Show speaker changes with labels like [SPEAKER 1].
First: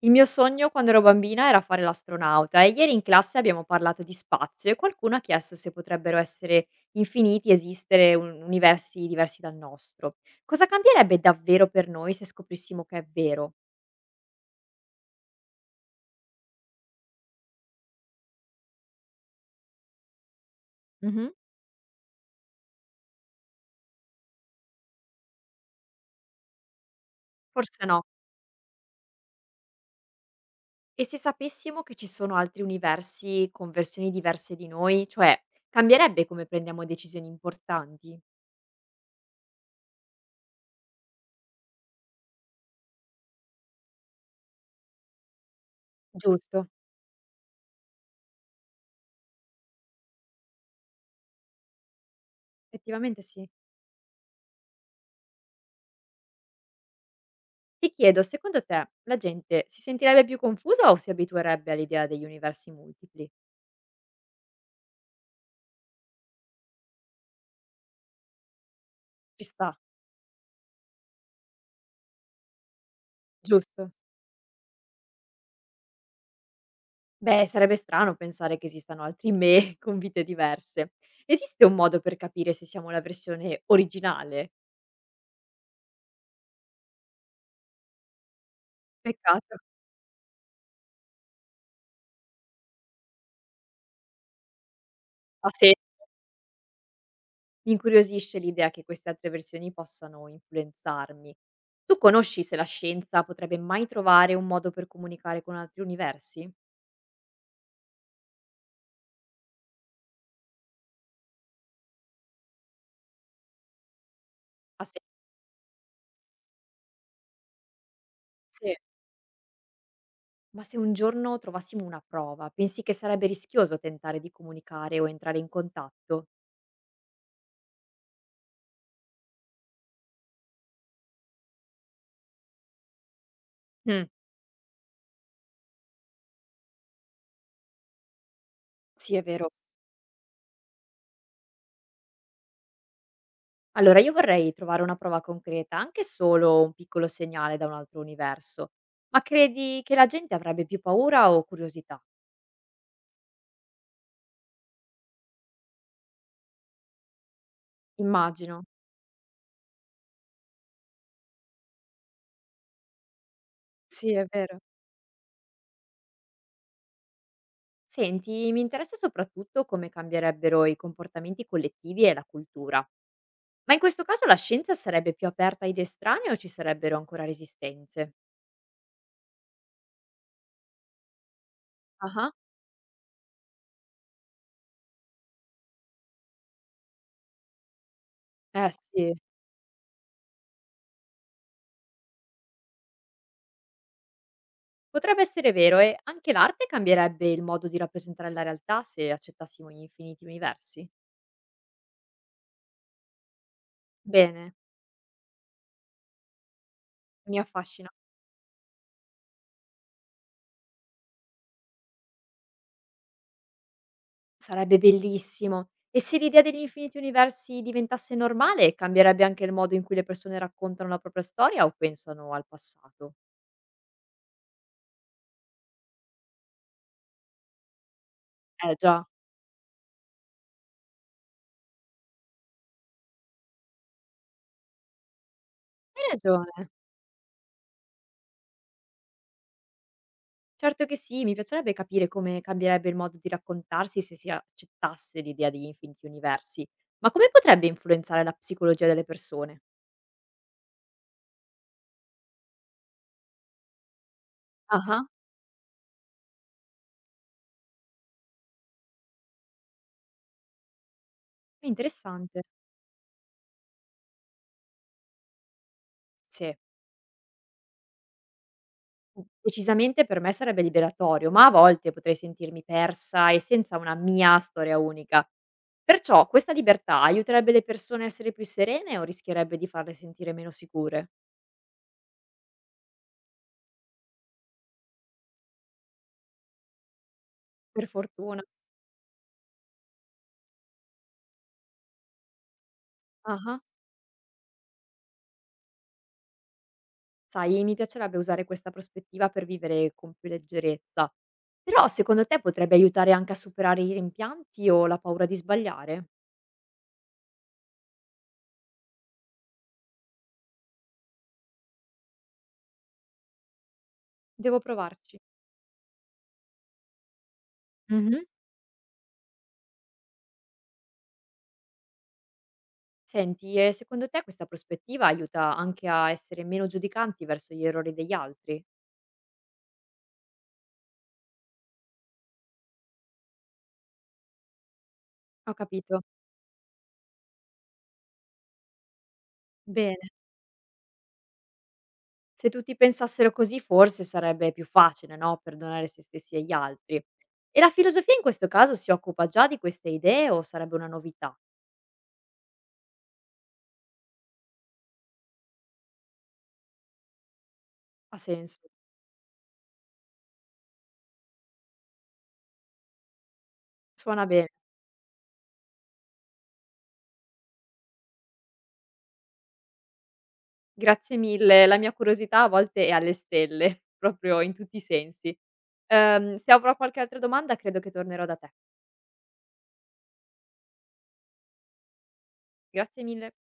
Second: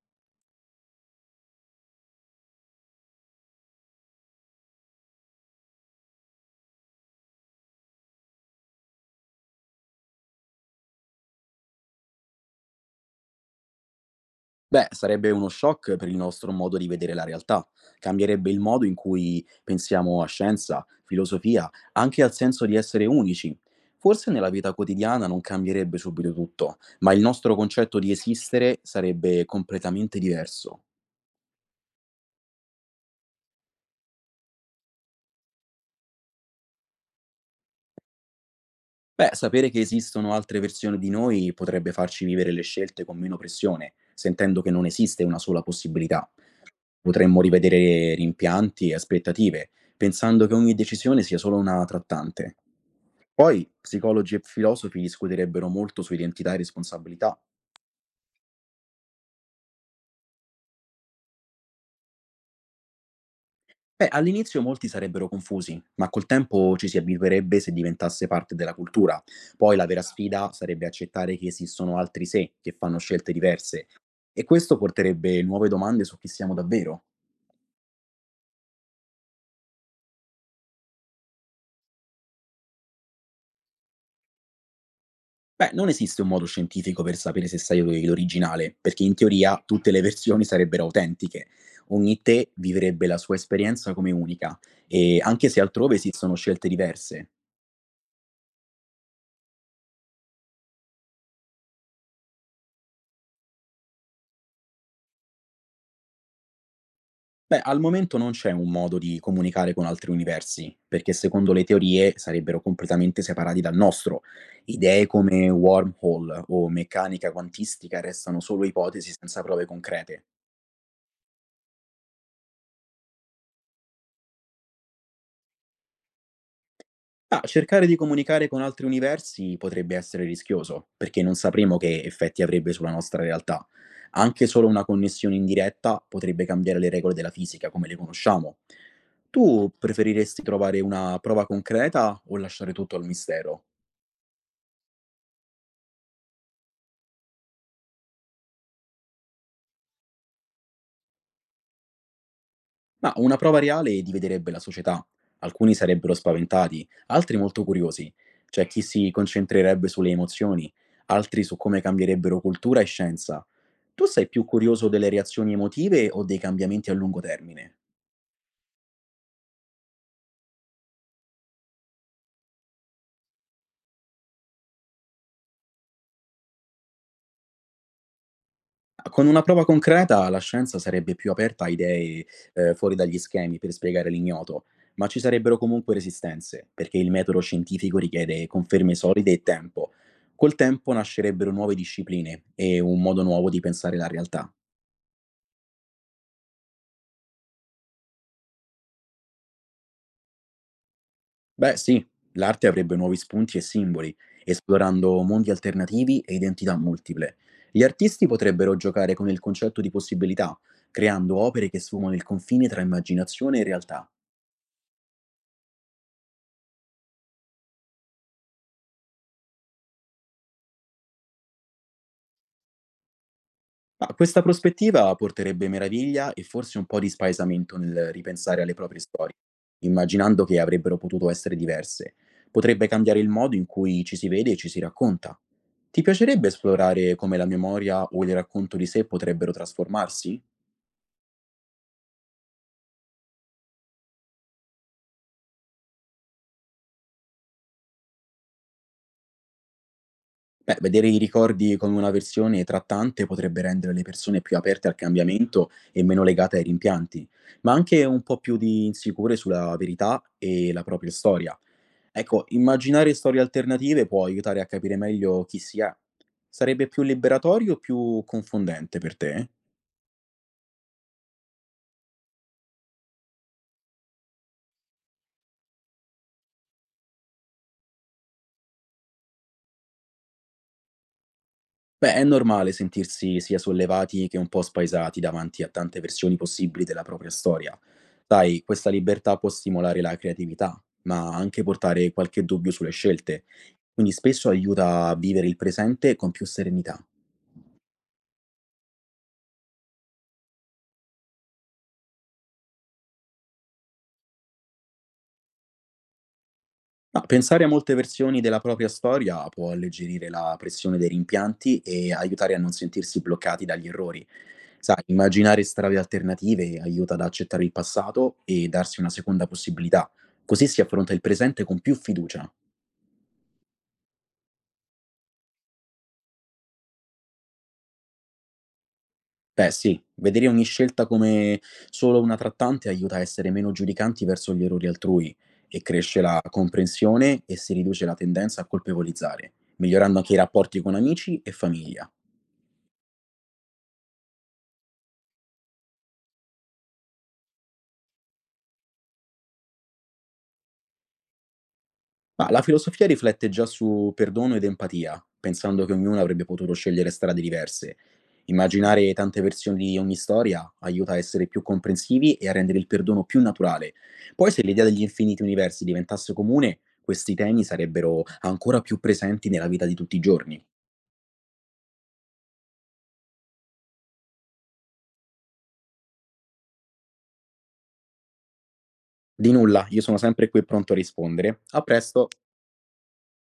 [SPEAKER 1] Il mio sogno quando ero bambina era fare l'astronauta e ieri in classe abbiamo parlato di spazio e qualcuno ha chiesto se potrebbero essere infiniti, esistere universi diversi dal nostro. Cosa cambierebbe davvero per noi se scoprissimo che è vero?
[SPEAKER 2] Beh, sarebbe uno shock per il nostro modo di vedere la realtà. Cambierebbe il modo in cui pensiamo a scienza,
[SPEAKER 1] Mhm.
[SPEAKER 2] filosofia, anche al senso di essere unici. Forse nella vita quotidiana non cambierebbe subito tutto, ma il nostro
[SPEAKER 1] Forse
[SPEAKER 2] concetto
[SPEAKER 1] no.
[SPEAKER 2] di esistere sarebbe completamente diverso.
[SPEAKER 1] E se sapessimo che ci sono altri universi con versioni diverse di noi, cioè cambierebbe come prendiamo decisioni importanti?
[SPEAKER 2] Beh, sapere che esistono altre versioni di noi potrebbe farci vivere le scelte con meno pressione, sentendo che non esiste una sola possibilità.
[SPEAKER 1] Giusto,
[SPEAKER 2] Potremmo rivedere rimpianti e aspettative, pensando che ogni decisione sia solo una trattante.
[SPEAKER 1] effettivamente sì.
[SPEAKER 2] Poi psicologi e filosofi discuterebbero molto su identità e responsabilità.
[SPEAKER 1] Ti chiedo, secondo te la gente si sentirebbe più confusa o si abituerebbe all'idea degli universi multipli?
[SPEAKER 2] Beh, all'inizio molti sarebbero confusi, ma col tempo ci si abituerebbe se diventasse parte della cultura.
[SPEAKER 1] Ci sta,
[SPEAKER 2] Poi la vera sfida sarebbe accettare che esistono altri sé che fanno scelte diverse
[SPEAKER 1] giusto.
[SPEAKER 2] e questo porterebbe nuove domande su chi siamo davvero.
[SPEAKER 1] Beh, sarebbe strano pensare che esistano altri me con vite diverse. Esiste un modo per capire se siamo la versione originale?
[SPEAKER 2] Beh, non esiste un modo scientifico per sapere se sei l'originale, perché in
[SPEAKER 1] Peccato.
[SPEAKER 2] teoria tutte le versioni sarebbero autentiche. Ogni te vivrebbe la sua esperienza come unica, e anche
[SPEAKER 1] Ah,
[SPEAKER 2] se
[SPEAKER 1] se
[SPEAKER 2] altrove esistono scelte diverse.
[SPEAKER 1] mi incuriosisce l'idea che queste altre versioni possano influenzarmi. Tu conosci se la scienza potrebbe mai trovare un modo per comunicare con altri universi?
[SPEAKER 2] Beh, al momento non c'è un modo di comunicare con altri universi, perché secondo le teorie sarebbero completamente separati dal nostro.
[SPEAKER 1] Ha
[SPEAKER 2] Idee come wormhole o meccanica quantistica restano solo
[SPEAKER 1] senso?
[SPEAKER 2] ipotesi senza prove concrete.
[SPEAKER 1] Ma se un giorno trovassimo una prova, pensi che sarebbe rischioso tentare di comunicare o entrare in contatto?
[SPEAKER 2] Ma cercare di comunicare con altri universi potrebbe essere rischioso, perché non sapremo che effetti avrebbe sulla nostra realtà.
[SPEAKER 1] Mm,
[SPEAKER 2] Anche solo una connessione indiretta potrebbe cambiare le regole della fisica come le conosciamo.
[SPEAKER 1] sì, è vero.
[SPEAKER 2] Tu preferiresti trovare una prova concreta o lasciare tutto al mistero?
[SPEAKER 1] Allora io vorrei trovare una prova concreta, anche solo un piccolo segnale da un altro universo. Ma credi che la gente avrebbe più paura o curiosità?
[SPEAKER 2] Ma una prova reale dividerebbe la società. Alcuni sarebbero spaventati, altri molto curiosi.
[SPEAKER 1] Immagino.
[SPEAKER 2] C'è chi si concentrerebbe sulle emozioni, altri su come cambierebbero cultura e scienza. Tu
[SPEAKER 1] Sì, è
[SPEAKER 2] sei più
[SPEAKER 1] vero.
[SPEAKER 2] curioso delle reazioni emotive o dei cambiamenti a lungo termine?
[SPEAKER 1] Senti, mi interessa soprattutto come cambierebbero i comportamenti collettivi e la cultura. Ma in questo caso la scienza sarebbe più aperta a idee strane o ci sarebbero ancora resistenze?
[SPEAKER 2] Con una prova concreta la scienza sarebbe più aperta a idee,
[SPEAKER 1] Ah,
[SPEAKER 2] fuori dagli schemi per spiegare l'ignoto, ma ci sarebbero comunque resistenze, perché il metodo scientifico richiede
[SPEAKER 1] eh
[SPEAKER 2] conferme
[SPEAKER 1] sì.
[SPEAKER 2] solide e tempo. Col tempo nascerebbero nuove discipline e un modo nuovo di pensare la realtà.
[SPEAKER 1] Potrebbe essere vero e anche l'arte cambierebbe il modo di rappresentare la realtà se accettassimo gli infiniti universi.
[SPEAKER 2] Beh, sì, l'arte avrebbe nuovi spunti e simboli,
[SPEAKER 1] Bene,
[SPEAKER 2] esplorando mondi alternativi e identità multiple.
[SPEAKER 1] mi
[SPEAKER 2] Gli
[SPEAKER 1] affascina.
[SPEAKER 2] artisti potrebbero giocare con il concetto di possibilità, creando opere che sfumano il confine tra immaginazione e realtà.
[SPEAKER 1] Sarebbe bellissimo. E se l'idea degli infiniti universi diventasse normale, cambierebbe anche il modo in cui le persone raccontano la propria storia o pensano al passato?
[SPEAKER 2] Ma questa prospettiva porterebbe meraviglia e forse un po' di spaesamento nel ripensare alle
[SPEAKER 1] Eh
[SPEAKER 2] proprie
[SPEAKER 1] già,
[SPEAKER 2] storie, immaginando che avrebbero potuto essere diverse. Potrebbe cambiare il modo in cui ci si vede e ci si racconta. Ti
[SPEAKER 1] hai
[SPEAKER 2] piacerebbe
[SPEAKER 1] ragione.
[SPEAKER 2] esplorare come la memoria o il racconto di sé potrebbero trasformarsi?
[SPEAKER 1] Certo che sì, mi piacerebbe capire come cambierebbe il modo di raccontarsi se si accettasse l'idea degli infiniti universi, ma come potrebbe influenzare la psicologia delle persone?
[SPEAKER 2] Beh, vedere i ricordi come una versione trattante potrebbe rendere le persone più aperte al
[SPEAKER 1] Ah,
[SPEAKER 2] cambiamento e meno legate ai rimpianti, ma anche un po' più di insicure sulla verità e la propria storia.
[SPEAKER 1] è interessante.
[SPEAKER 2] Ecco, immaginare storie alternative può aiutare a capire meglio chi si è.
[SPEAKER 1] Sì.
[SPEAKER 2] Sarebbe più liberatorio o più confondente per
[SPEAKER 1] Mhmm,
[SPEAKER 2] te?
[SPEAKER 1] decisamente per me sarebbe liberatorio, ma a volte potrei sentirmi persa e senza una mia storia unica. Perciò questa libertà aiuterebbe le persone a essere più serene o rischierebbe di farle sentire meno sicure?
[SPEAKER 2] Beh, è normale sentirsi sia sollevati che un po' spaesati davanti a tante versioni possibili della propria storia.
[SPEAKER 1] Per fortuna.
[SPEAKER 2] Sai, questa libertà può stimolare la creatività, ma anche portare qualche dubbio sulle scelte,
[SPEAKER 1] Ah-ah.
[SPEAKER 2] quindi spesso aiuta a vivere il presente con più serenità.
[SPEAKER 1] Sai, mi piacerebbe usare questa prospettiva per vivere con più leggerezza. Però secondo te potrebbe aiutare anche a superare i rimpianti o la paura di sbagliare?
[SPEAKER 2] No, pensare a molte versioni della propria storia può alleggerire la pressione dei rimpianti e aiutare a non sentirsi bloccati dagli errori.
[SPEAKER 1] Devo
[SPEAKER 2] Sai,
[SPEAKER 1] provarci.
[SPEAKER 2] immaginare strade alternative aiuta ad accettare il
[SPEAKER 1] Mh-mh.
[SPEAKER 2] passato e darsi una seconda possibilità. Così si affronta il presente con più fiducia.
[SPEAKER 1] Senti, e secondo te questa prospettiva aiuta anche a essere meno giudicanti verso gli errori degli altri?
[SPEAKER 2] Beh, sì, vedere ogni scelta come solo una trattante aiuta a essere meno giudicanti verso gli errori altrui
[SPEAKER 1] Ho
[SPEAKER 2] e
[SPEAKER 1] capito.
[SPEAKER 2] cresce la comprensione e si riduce la tendenza a colpevolizzare,
[SPEAKER 1] Bene.
[SPEAKER 2] migliorando anche i rapporti con amici e famiglia.
[SPEAKER 1] Se tutti pensassero così, forse sarebbe più facile, no? Perdonare se stessi e gli altri. E la filosofia in questo caso si occupa già di queste idee o sarebbe una novità?
[SPEAKER 2] Ma la filosofia riflette già su perdono ed empatia, pensando che ognuno avrebbe potuto scegliere strade diverse.
[SPEAKER 1] Ha senso.
[SPEAKER 2] Immaginare tante versioni di ogni storia aiuta a essere più comprensivi e a rendere il perdono più naturale.
[SPEAKER 1] Suona bene.
[SPEAKER 2] Poi, se l'idea degli infiniti universi diventasse comune, questi temi sarebbero ancora più presenti nella vita di tutti i giorni.
[SPEAKER 1] Grazie mille. La mia curiosità a volte è alle stelle, proprio in tutti i sensi. Se avrò qualche altra domanda, credo che tornerò da te.
[SPEAKER 2] Di nulla, io sono sempre qui pronto a rispondere. A presto!
[SPEAKER 1] Grazie mille.